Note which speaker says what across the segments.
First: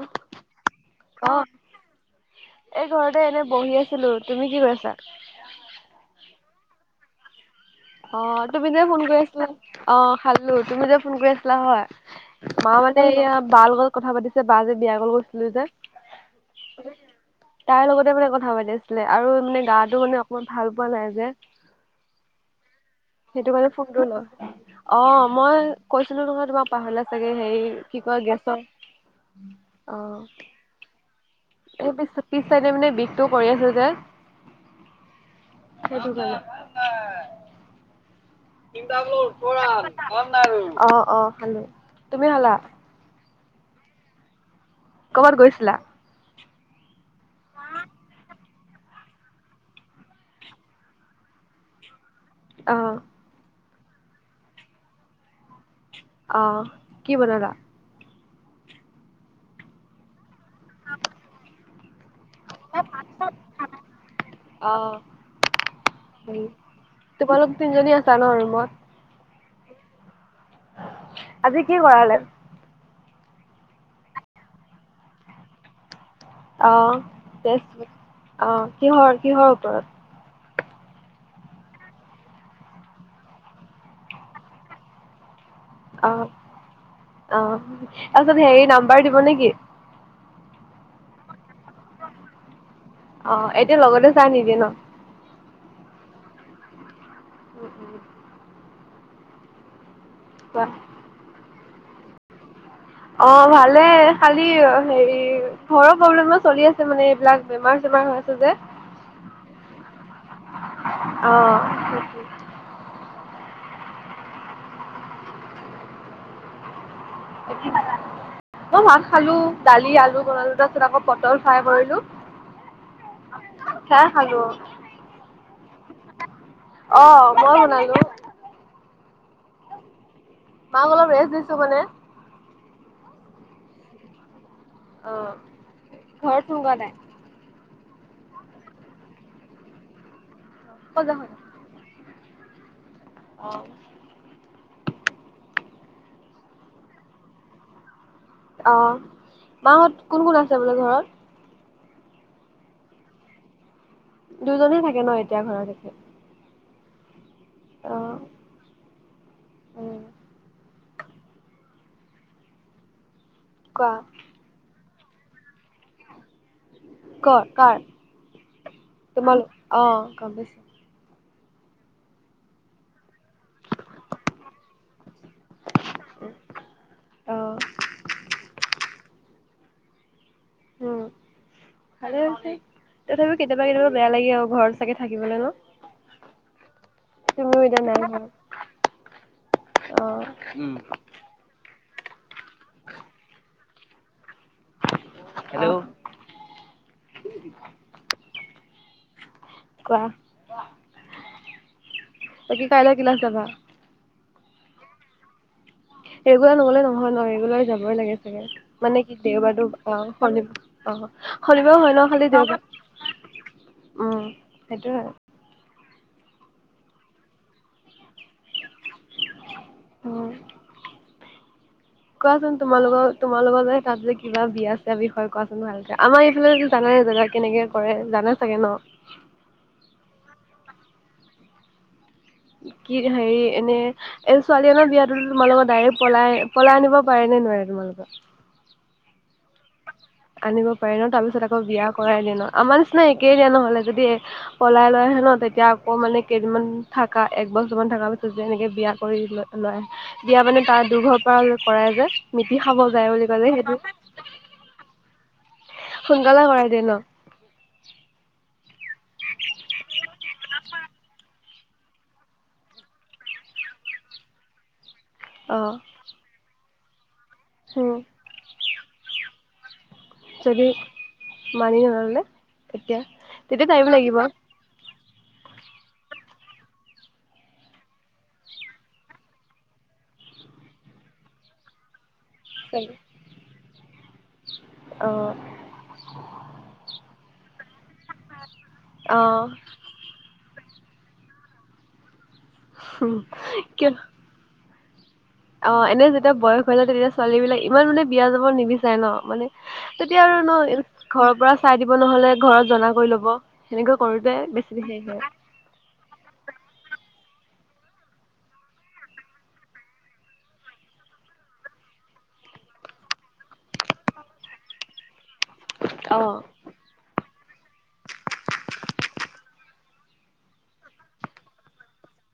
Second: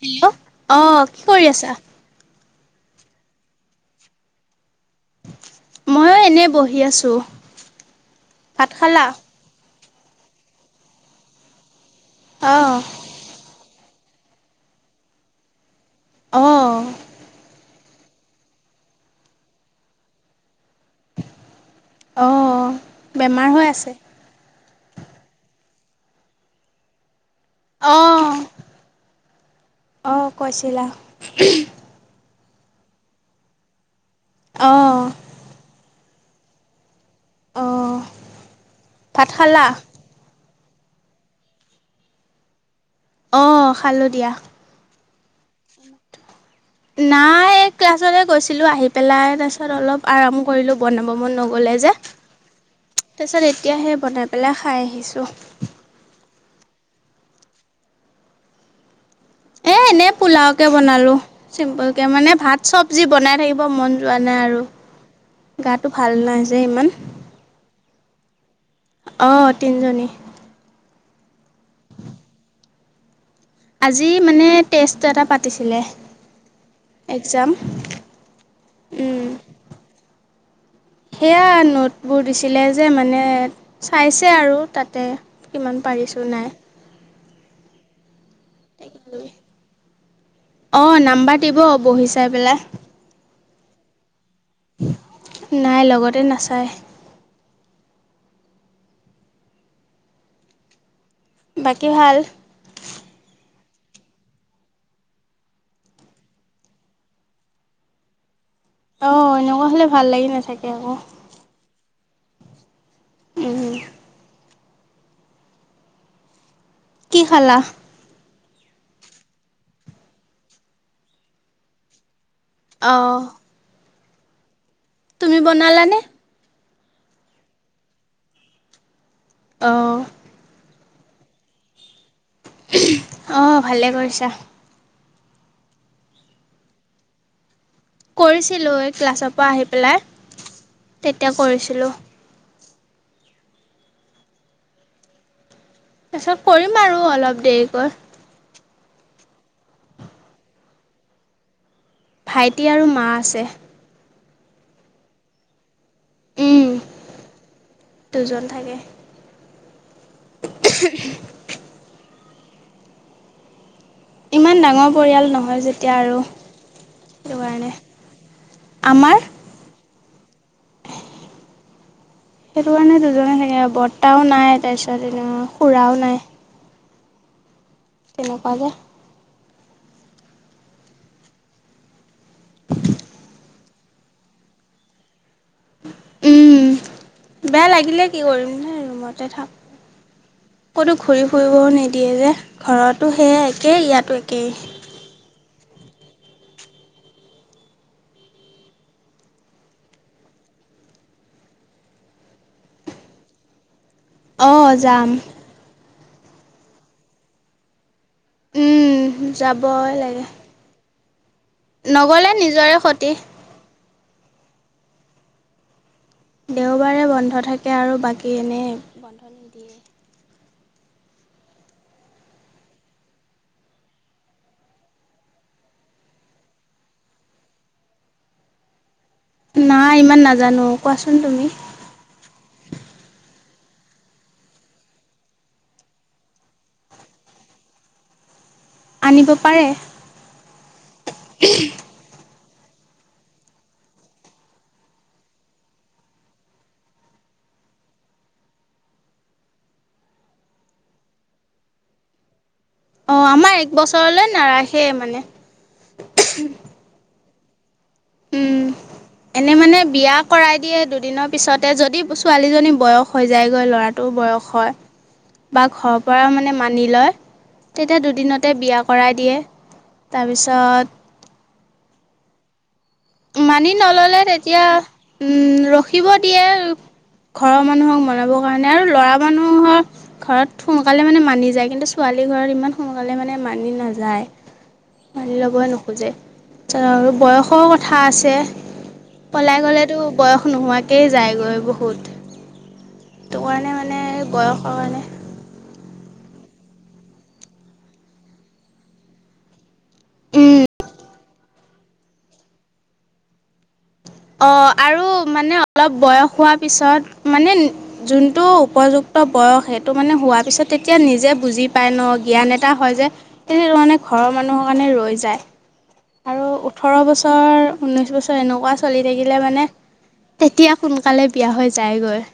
Speaker 1: Hello. অ' কি কৰি আছা?
Speaker 2: এই ঘৰতে এনে বহি আছিলো। তুমি কি কৰিছা?
Speaker 1: ময়ো এনে বহি আছো।
Speaker 2: অ' তুমি যে ফোন কৰি আছিলা। অ' খালো। তুমি যে ফোন কৰি আছিলা হয়
Speaker 1: অঁ
Speaker 2: মা মানে এয়া বাৰ লগত কথা পাতিছে। বা যে বিয়া ঘৰ গৈছিলো যে
Speaker 1: অঁ'।
Speaker 2: তাৰ লগতে মানে কথা পাতি আছিলে। আৰু মানে গাটো মানে অকণমান ভাল পোৱা নাই যে।
Speaker 1: অঁ বেমাৰ
Speaker 2: সেইটো
Speaker 1: হৈ
Speaker 2: কাৰণে
Speaker 1: আছে
Speaker 2: ফোনটো ন অ'। মই কৈছিলো নহয় তোমাৰ পাহৰিলা চাগে হেৰি কি ক
Speaker 1: অঁ
Speaker 2: গেছৰ অ
Speaker 1: অঁ কৈছিলা
Speaker 2: এ পিছ চাইডে মানে বিষটো কৰি আছে যে
Speaker 1: অঁ'।
Speaker 2: [unintelligible]
Speaker 1: অঁ ভাত খালা
Speaker 2: অ' অ' খালো। তুমি খালা?
Speaker 1: অঁ' খালো দিয়া।
Speaker 2: কৰবাত গৈছিলা?
Speaker 1: নাই এই ক্লাছতে গৈছিলো। আহি পেলাই তাৰ পিছত অলপ আৰাম কৰিলো বনাব মন নগলে এই যে
Speaker 2: আহ'।
Speaker 1: তেতিয়াহে বনাই পেলাই খাই আহিছোঁ
Speaker 2: আহ। কি বনালা?
Speaker 1: এ এনে পোলাও কে বনালো। চিম্পুল কে মানে ভাত চবজি বনাই থাকিব মন যোৱা নাই আৰু
Speaker 2: অ
Speaker 1: গাটো ভাল
Speaker 2: হে
Speaker 1: নাই যে ইমান।
Speaker 2: তোমালোক [unintelligible]
Speaker 1: অঁ তিনিজনী
Speaker 2: আজি কি কৰালে?
Speaker 1: আজি মানে টেষ্ট এটা পাতিছিলে।
Speaker 2: অহ,
Speaker 1: এক্সাম
Speaker 2: টেষ্ট অহ, কিহৰ, কিহৰ ওপৰত?
Speaker 1: সেয়া নোটবোৰ দিছিলে যে মানে চাইছে আৰু তাতে। ইমান
Speaker 2: অ
Speaker 1: পাৰিছোঁ নাই
Speaker 2: অ', তাৰপিছত হেৰি নাম্বাৰ দিব নেকি?
Speaker 1: অ নাম্বাৰ দিব বহি চাই পেলাই
Speaker 2: অ', এতিয়া লগতে চাই নিদিয়ে ন'?
Speaker 1: নাই লগতে নাচায়।
Speaker 2: উম, উম। বাঃ
Speaker 1: বাকী ভাল?
Speaker 2: অ', ভালে খালি হেৰি ঘৰৰ প্ৰব্লেমো চলি আছে মানে এইবিলাক বেমাৰ বেমাৰ হৈছে যে।
Speaker 1: অহ, এনেকুৱা হ'লে ভাল লাগি নাথাকে আকৌ। উম, হম। কি খালা?
Speaker 2: অ মই মাছ খালোঁ, দালি আলু বনালো তাৰপাছত আকৌ পটল ফ্ৰাই কৰিলোঁ।
Speaker 1: অ'।
Speaker 2: চাহ খালোঁ।
Speaker 1: তুমি বনালা নে?
Speaker 2: অ', মই বনালোঁ।
Speaker 1: অ'।
Speaker 2: মাক অলপ ৰেষ্ট দিছোঁ মানে।
Speaker 1: অ ভালেই কৰিছা
Speaker 2: অ ঘৰত [unintelligible] নাই
Speaker 1: কৰিছিলোঁ, এই ক্লাছৰ পৰা আহি পেলাই তেতিয়া কৰিছিলোঁ।
Speaker 2: অ'।
Speaker 1: পিছত কৰিম আৰু অলপ দেৰিকৈ।
Speaker 2: অঁ। মাঁহত কোন কোন আছে বোলে ঘৰত?
Speaker 1: ভাইটি আৰু মা আছে।
Speaker 2: দুজনে থাকে ন এতিয়া ঘৰতে
Speaker 1: উম। দুজন থাকে।
Speaker 2: উম
Speaker 1: [unintelligible]
Speaker 2: কোৱা?
Speaker 1: ইমান ডাঙৰ পৰিয়াল নহয় যেতিয়া আৰু সেইটো
Speaker 2: কৰ,
Speaker 1: কাৰণে
Speaker 2: কৰ।
Speaker 1: আমাৰ
Speaker 2: তোমালোক অ' গম পাইছো।
Speaker 1: সেইটো কাৰণে দুজনে থাকে আৰু। বৰ্তাও নাই তাৰপিছত এনে খুৰাও নাই।
Speaker 2: অ',
Speaker 1: তেনেকুৱ যে
Speaker 2: উম। ভালে হৈছে। তথাপিও কেতিয়াবা, কেতিয়াবা বেয়া লাগে আৰু ঘৰত চাগে থাকিবলৈ ন?
Speaker 1: উম
Speaker 2: [unintelligible] তুমিও
Speaker 1: বেয়া
Speaker 2: এতিয়া নাই
Speaker 1: লাগিলে কি
Speaker 2: ঘৰত
Speaker 1: কৰিম নহ ৰূমতে থক।
Speaker 2: অ
Speaker 1: কতো ঘৰি ফুৰিবও নিদি দিয়ে যে ঘৰতো সেয়াই একেই ইয়াতো একেই
Speaker 2: হেল্ল। কোৱা। বাকি কাইলৈ ক্লাছ যাবা?
Speaker 1: অ' যাম।
Speaker 2: ৰেগুলাৰ নগ'লে নহয় ন। ৰেগুলাৰ যাবই লগে
Speaker 1: উম
Speaker 2: মানে কি দেওবাৰটো
Speaker 1: যাবই
Speaker 2: অ'
Speaker 1: লাগে
Speaker 2: শনিব অ' শনিবাৰ হয় ন', খালি
Speaker 1: নগ'লে নিজৰে ক্ষতি
Speaker 2: দেওবাৰ উম সেইটোয়ে
Speaker 1: দেওবাৰে বন্ধ থাকে আৰু বাকী এনে বন্ধ নিদিয়ে।
Speaker 2: উম। কোৱাচোন তোমালোকৰ তোমালোকৰ যে তাত যে কিবা বিয়া চিয়া বিষয়ে কোৱাচোন ভালকে, আমাৰ এইফালে জানাই জানা কেনেকে কৰে জানে চাগে ন'?
Speaker 1: নাই ইমান নাজানো, কোৱাচোন তুমি।
Speaker 2: কি হেৰি এনে এই ছোৱালীজনৰ বিয়াতোটো তোমাৰ লগত ডাইৰেক্ট পলাই, পলাই আনিব পাৰে নে নোৱাৰে তোমালোকৰ।
Speaker 1: আনিব পাৰে।
Speaker 2: আনিব পাৰি ন' তাৰপিছত আকৌ বিয়া কৰাই দিনত। আমাৰ নিচিনা একেই দিয়া নহ'লে যদি পলাই লৈ আহে ন' তেতিয়া আকৌ মানে কেইদিনমান থকা এক [unintelligible] থাকা পিছত যে এনেকে বিয়া কৰি ল-লৈ বিয়া মানে তাৰ দুৰ্ঘৰ পৰা কৰাই যে। কি খাব যায়
Speaker 1: অ
Speaker 2: বুলি কৈ
Speaker 1: আমাৰ এক
Speaker 2: সেইটো
Speaker 1: বছৰলৈ নাৰাখে মানে
Speaker 2: সোনকালে কৰাই দিয়ে ন'?
Speaker 1: উম। এনে মানে বিয়া কৰাই দিয়ে দুদিনৰ পিছতে যদি ছোৱালীজনী বয়স হৈ যায়গৈ ল'ৰাটো। বয়স হয়।
Speaker 2: অ
Speaker 1: বা ঘৰৰ পৰা মানে মানি লয়
Speaker 2: উম
Speaker 1: তেতিয়া দুদিনতে বিয়া কৰাই দিয়ে।
Speaker 2: যদি
Speaker 1: তাৰপিছত
Speaker 2: মানি নল'লে? তেতিয়া তেতিয়া
Speaker 1: মানি
Speaker 2: টাইম লাগিব
Speaker 1: নল'লে তেতিয়া উম, ৰখিব দিয়ে। ঘৰৰ মানুহক মনাবৰ কাৰণে আৰু ল'ৰা মানুহৰ ঘৰত সোনকালে মানে মানি যায় কিন্তু ছোৱালী লীৰ ঘৰত ইমান সোনকালে মানে মানি নাযায়।
Speaker 2: অ
Speaker 1: মানি ল'বই নোখোজে চ আৰু বয়সৰ থা আছে
Speaker 2: অ
Speaker 1: পলাই গ'লেটো বয়স নোহোৱাকেই যায়গৈ বহুত। সটো কাৰণে
Speaker 2: কিয়
Speaker 1: মানে বয়সৰ কাৰণে
Speaker 2: অ', এনে যেতিয়া বয়স হৈ যায় তেতিয়া ছোৱালীবিলাক ইমান মানে বিয়া যাব নিবিচাৰে ন' মানে তেতিয়া আৰু আৰু
Speaker 1: উম,
Speaker 2: ন' ঘৰৰ পৰা চাই দিবলে হলে ঘৰত জনা কৰি ল'ব সেনেকৈ কৰোতে বেছি
Speaker 1: অ',
Speaker 2: হেৰি
Speaker 1: আৰু
Speaker 2: হয়
Speaker 1: মানে অলপ বয়স হোৱা পিছত মানে যোনটো উপযুক্ত বয়স সেইটো মানে হোৱাৰ পিছত তেতিয়া নিজে বুজি পায় ন জ্ঞান এটা হয় যে, তে ত মানে ঘৰৰ মানুহৰ কাৰণে ৰৈ যায়।
Speaker 2: অ
Speaker 1: আৰু উঠৰো বছৰ ঊনৈশ বছৰ এনেকুৱা ছোৱালী থাকিলে মানে তেতিয়া সোনকালে বিয়া হৈ জাইগৈ।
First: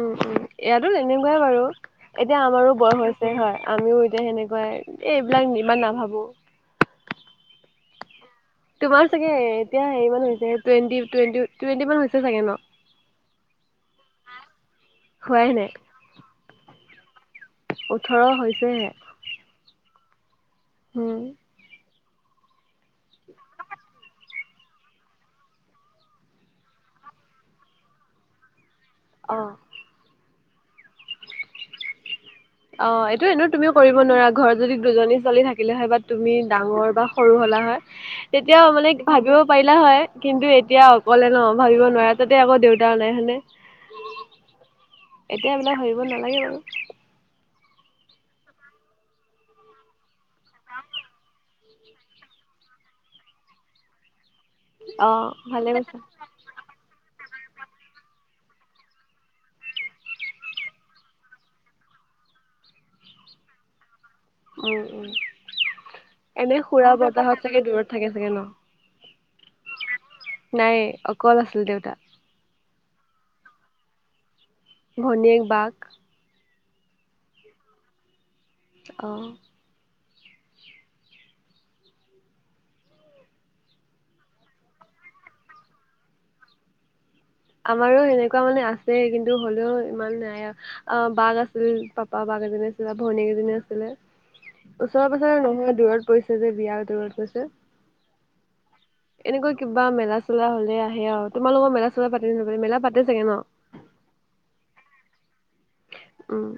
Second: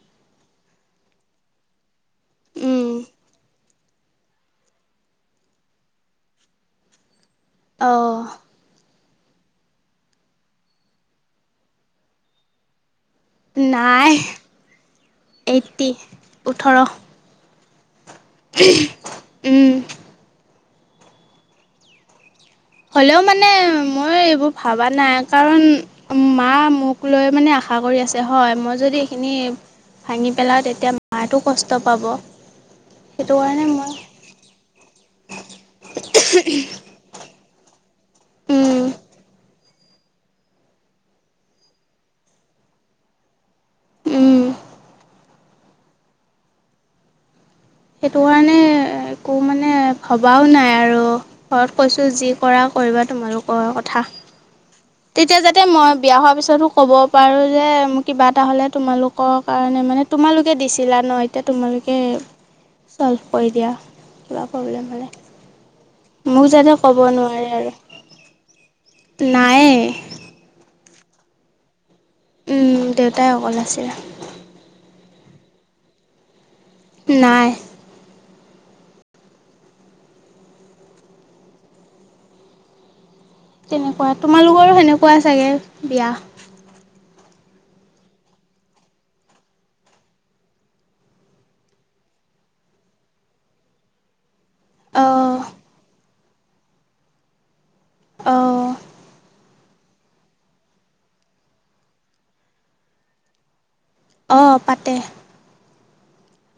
Speaker 2: উম, উম, ইয়াতো তেনেকুৱাই বাৰু। এতিয়া আমাৰো
Speaker 1: উম,
Speaker 2: বয়স হৈছে হয় আমিও এতিয়া সেনেকুৱাই এই এইবিলাক ইমান নাভাবো
Speaker 1: আহ
Speaker 2: তোমাৰ চাগে এতিয়া হেৰিান হৈছে টুৱেণ্টি, টুৱেট, টুৱেণ্টি মান হৈছে চাগে ন?
Speaker 1: নাই
Speaker 2: হোৱাই নাই
Speaker 1: এইট্টি ওঠৰ
Speaker 2: ওঠৰ হৈছেহে।
Speaker 1: উম।
Speaker 2: উম।
Speaker 1: হলেও মানে মই এইবোৰ ভবা নাই কাৰণ মা মোক লৈ মানে আশা আশা কৰি আছে হয় মই যদি এইখিনি
Speaker 2: অ
Speaker 1: ভাঙি পেলাওঁ তেতিয়া মায়ে টো কষ্ট পাব।
Speaker 2: অ' এইটো
Speaker 1: সেইটো
Speaker 2: এনেও
Speaker 1: কাৰণে
Speaker 2: তুমিও
Speaker 1: মই
Speaker 2: কৰিব নোৱাৰা ঘৰত যদি দুজনী ছোৱালী থাকিলে হয় বা তুমি ডাঙৰ বা সৰু হলা তেতিয়া
Speaker 1: উম
Speaker 2: মানে ভাবিব পাৰিলা হয়। কিন্তু এতিয়া অকলে ন ভাবিব নোৱা তাতে আকৌ দেউতাও নাই হায় নে।
Speaker 1: উম।
Speaker 2: এতিয়া এইবিলাক ভাবিব নালাগে বাৰু।
Speaker 1: সেইটো কাৰণে একো মানে ভবাও নাই আৰু। ঘৰত কৈছোঁ যি কৰা কৰিবা তোমালোকৰ কথা।
Speaker 2: অ
Speaker 1: তেতিয়া যাতে
Speaker 2: ভালে
Speaker 1: মই
Speaker 2: কৈছা
Speaker 1: বিয়া হোৱাৰ পিছতো ক'ব পাৰো যে মোৰ কিবা এটা হ'লে তোমালোকৰ কাৰণে মানে তোমালোকে দিছিলা ন এতিয়া তোমালোকে চল্ভ কৰি দিয়া। কিবা
Speaker 2: উম
Speaker 1: প্ৰব্লেম
Speaker 2: উম
Speaker 1: হ'লে। মোক
Speaker 2: এনে
Speaker 1: যাতে
Speaker 2: খুৰা,
Speaker 1: ক'ব
Speaker 2: বৰ্তাহত চাগে দূৰত থাকে চাগে ন?
Speaker 1: নায়েই।
Speaker 2: নয়েই। অকল আছিল দেউতা?
Speaker 1: উম। দেউতাই অকল আছিলে।
Speaker 2: ধনীয়েক বাক?
Speaker 1: নাই।
Speaker 2: অ'।
Speaker 1: তেনেকুৱা তোমালোকৰো সেনেকুৱা চাগে বিয়া
Speaker 2: আমাৰো এনেকুৱা মানে আছে কিন্তু হ'লেও ইমান নাই অ', বাঘ আছিল পাপা বাঘ [unintelligible] আছিলে বা ভনীয়েক এজনী আছিলে।
Speaker 1: অঁ
Speaker 2: ওচৰে-পাজৰে নহয় দূৰত পৰিছে যে বিয়া দূৰত পৰিছে।
Speaker 1: অ'।
Speaker 2: কিবা মেলা চেলা হ'লে আহে আৰু তোমালোকৰ মেলা চেলা পাতি [unintelligible] মেলা পাতে চাগে ন'?
Speaker 1: অ', পাতে।
Speaker 2: উম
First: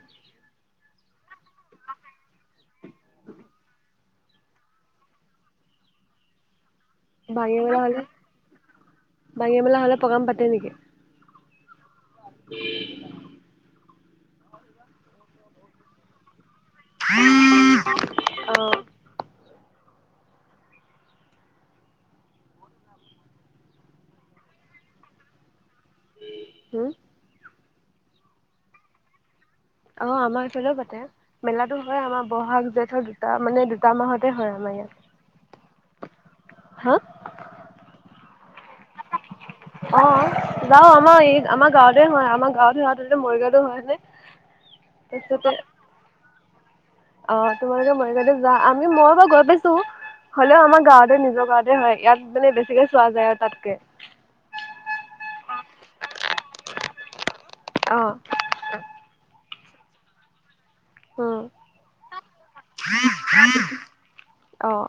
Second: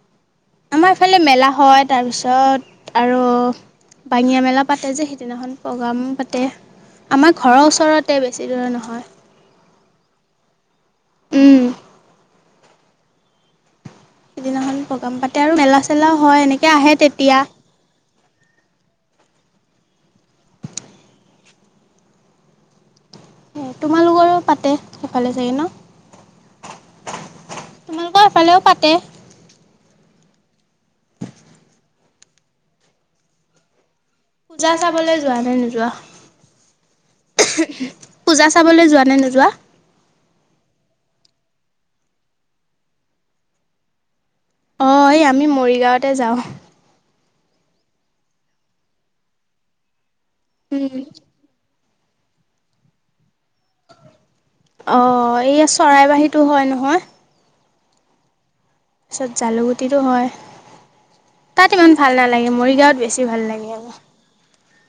Speaker 1: আমাৰ সেফালে মেলা হয় তাৰপিছত আৰু বাঙীয়া মেলা পাতে যে সিদিনাখন প্ৰগ্ৰাম পাতে। আমাৰ
Speaker 2: বাঙিয়া
Speaker 1: ঘৰৰ
Speaker 2: মেলা হ'লে
Speaker 1: ওচৰতে বেছি দূৰে
Speaker 2: বাঙিয়া মেলা হ'লে প্ৰগ্ৰাম পাতে নেকি?
Speaker 1: নহয়। উম।
Speaker 2: [inaudible]
Speaker 1: সেইদিনাখন প্ৰগ্ৰাম পাতে আৰু মেলা চেলাও হয় এনেকে আহে তেতিয়া।
Speaker 2: অহ।
Speaker 1: উম, তোমালোকৰো পাতে সেইফালে চাগে ন'?
Speaker 2: হম।
Speaker 1: তোমালোকৰ এফালেও পাতে
Speaker 2: অ', আমাৰ এইফালেও পাতে মেলাতো হয় আমাৰ বহাগ জেঠৰ দুটা মানে দু
Speaker 1: পূজা চাবলে যোৱা নে নোযোৱা
Speaker 2: হা?
Speaker 1: পূজা চাবলৈ যোৱা নে নোযোৱা?
Speaker 2: অ', এই আমাৰ এই আমাৰ গাঁৱতে হয় আমাৰ গাঁৱতে [unintelligible] মৰিগাওঁটো হয় নে?
Speaker 1: অ', এই আমি
Speaker 2: তাৰপিছতে
Speaker 1: মৰিগাঁৱতে যাওঁ।
Speaker 2: অ', তোমালোকে মৰিগাওঁতে যোৱা আমি মই বাৰু গৈ পাইছোঁ হ'লেও আমাৰ
Speaker 1: উম,
Speaker 2: গাঁৱতে নিজৰ গাঁৱতে এ, হয়, ইয়াত মানে বেছিকে চোৱা যায় আৰু তাতকে।
Speaker 1: অ', এইয়া চৰাইবাহীটো হয় নহয়?
Speaker 2: অ'।
Speaker 1: পিছত জালু গুটিতো হয়।
Speaker 2: উম
Speaker 1: তাত ইমান ভাল নালাগে মৰিগাঁৱত বেছি ভাল লাগে আৰু
Speaker 2: অ'।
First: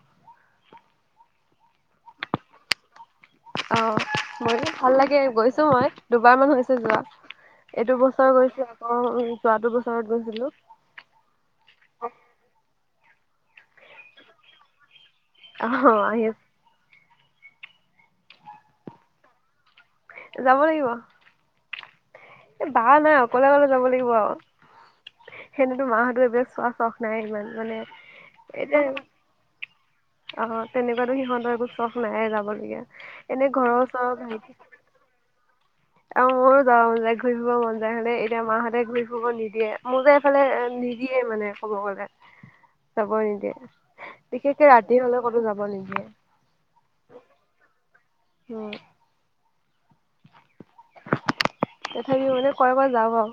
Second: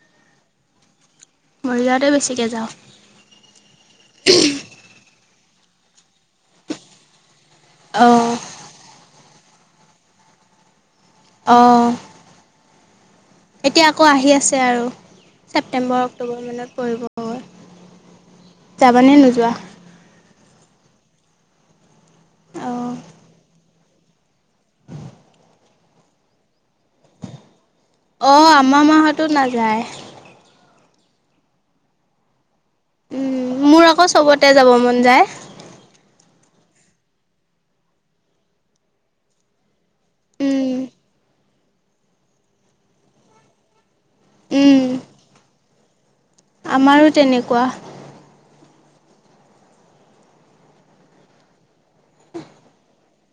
Speaker 1: মৰিগাঁৱতে বেছিকে যাওঁ।
Speaker 2: অ', মইনো ভাল লাগে গৈছো মই, দুবাৰ মান হৈছে যোৱা। এইটো বছৰ
Speaker 1: অ',
Speaker 2: গৈছিলো আকৌ যোৱাটো বছৰত গৈছিলো
Speaker 1: অ'। এতিয়া আকৌ আহি আছে আৰু
Speaker 2: অ
Speaker 1: ছেপ্টেম্বৰ,
Speaker 2: আহি
Speaker 1: অক্টোবৰ মানত পৰিব। গৈ, যাবানে নোযোৱা?
Speaker 2: যাব লাগিব বা
Speaker 1: অ',
Speaker 2: নাই অকলে কলে যাব লাগিব আৰু সেনেতো মাহঁতো এবয়া চোৱা চখ নাই ইমান মানে
Speaker 1: অ',
Speaker 2: এতিয়া
Speaker 1: আমাৰ
Speaker 2: অ
Speaker 1: মাহতো নাযায়।
Speaker 2: তেনেকুৱাতো সিহঁতৰ একো চখ নায়ে যাবলগীয়া। এনে
Speaker 1: উম,
Speaker 2: ঘৰৰ
Speaker 1: মোৰ আকৌ
Speaker 2: ওচৰৰ
Speaker 1: চবতে যাব মন যায়।
Speaker 2: অ', মোৰো [unintelligible] ঘূৰি ফুৰিব মন যায় হয়নে? এতিয়া মাহঁতে ঘূৰি ফুৰিব নিদিয়ে। মোৰ যে এফালে
Speaker 1: উম,
Speaker 2: নিদিয়ে মানে কব গলে। যাব নিদিয়ে বিশেষকে
Speaker 1: উম,
Speaker 2: ৰাতি হলে ক'তো যাব নিদিয়ে
Speaker 1: আমাৰো তেনেকুৱা।
Speaker 2: অ'। তথাপিও মানে কৈ কৈ যাম আও।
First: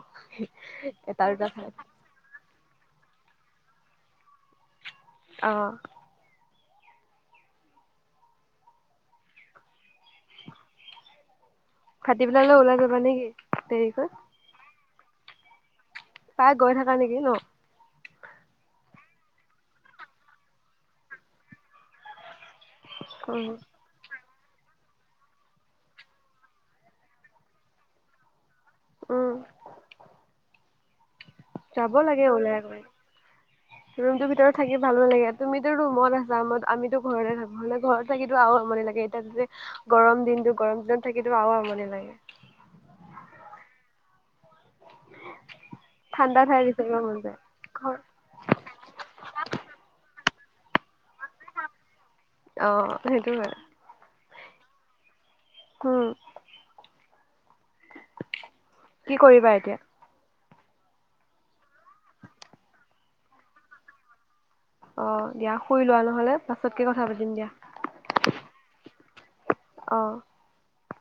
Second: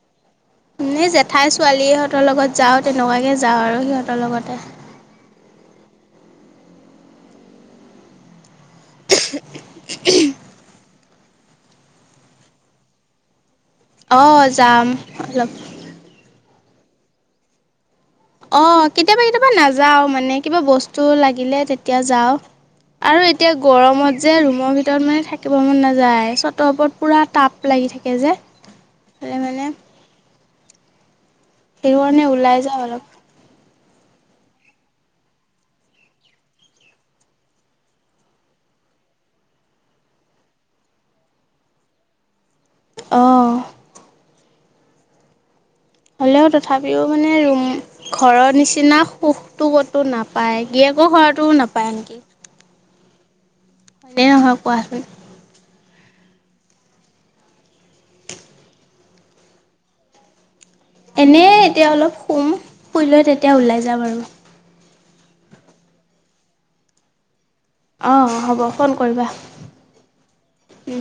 Speaker 1: এনেই জেঠাই ছোৱালীহঁতৰ লগত যাওঁ তেনেকুৱাকৈ যাওঁ আৰু সিহঁতৰ লগতে
Speaker 2: অ', খাটি পেলালৈ লেও ওলাই যাবা নে কি?
Speaker 1: অ', যাম অলপ।
Speaker 2: পাই গৈ থাকা নিকি ন?
Speaker 1: অ', কেতিয়াবা কেতিয়াবা নাযাও মানে কিবা বস্তু লাগিলে তেতিয়া যাওঁ। আৰু
Speaker 2: উম
Speaker 1: এতিয়া গৰমত যে ৰুমৰ ভিতৰত মানে থাকিব মন নাযায় চতৰ ওপৰত পুৰা টাপ লাগি থাকে যে
Speaker 2: উম
Speaker 1: এ মানে
Speaker 2: যাব
Speaker 1: সেইটো
Speaker 2: লাগে
Speaker 1: কাৰণে
Speaker 2: ওলাই
Speaker 1: যাওঁ
Speaker 2: কৰি
Speaker 1: অলপ
Speaker 2: ৰুমটো ভিতৰত থাকি ভালো লাগে তুমিতো ৰুমত আছা আমা‌ আমিতো ঘৰতে থাকো হলে ঘৰত থাকিতো আও মনি লাগে এতিয়াতে গৰম দিনতটো গৰম দিনত থাকো আৰু আমনি লাগে
Speaker 1: অ'।
Speaker 2: ঠাণ্ডা
Speaker 1: হ'লেও
Speaker 2: ঠাই বিচাৰিব
Speaker 1: তথাপিও
Speaker 2: মন
Speaker 1: মানে
Speaker 2: যায়
Speaker 1: ৰুম
Speaker 2: ঘৰ
Speaker 1: ঘৰৰ নিচিনা সুখটো ক'তো নাপ পায়, গিয়েকৰ ঘৰটো নাপায় আনকি।
Speaker 2: সেইটোয়ে
Speaker 1: হালে নহোৱা কোৱা
Speaker 2: উম কি কৰিবা এতিয়া?
Speaker 1: এনে এতিয়া অলপ শুম শুই লৈ তেতিয়া ওলাই যাম আৰু
Speaker 2: অ', দিয়া শুই লোৱা নহলে, পাছতকে কথা পাতিম দিয়া।
Speaker 1: অ', হ'ব ফোন কৰিবা।
Speaker 2: অ
Speaker 1: উ।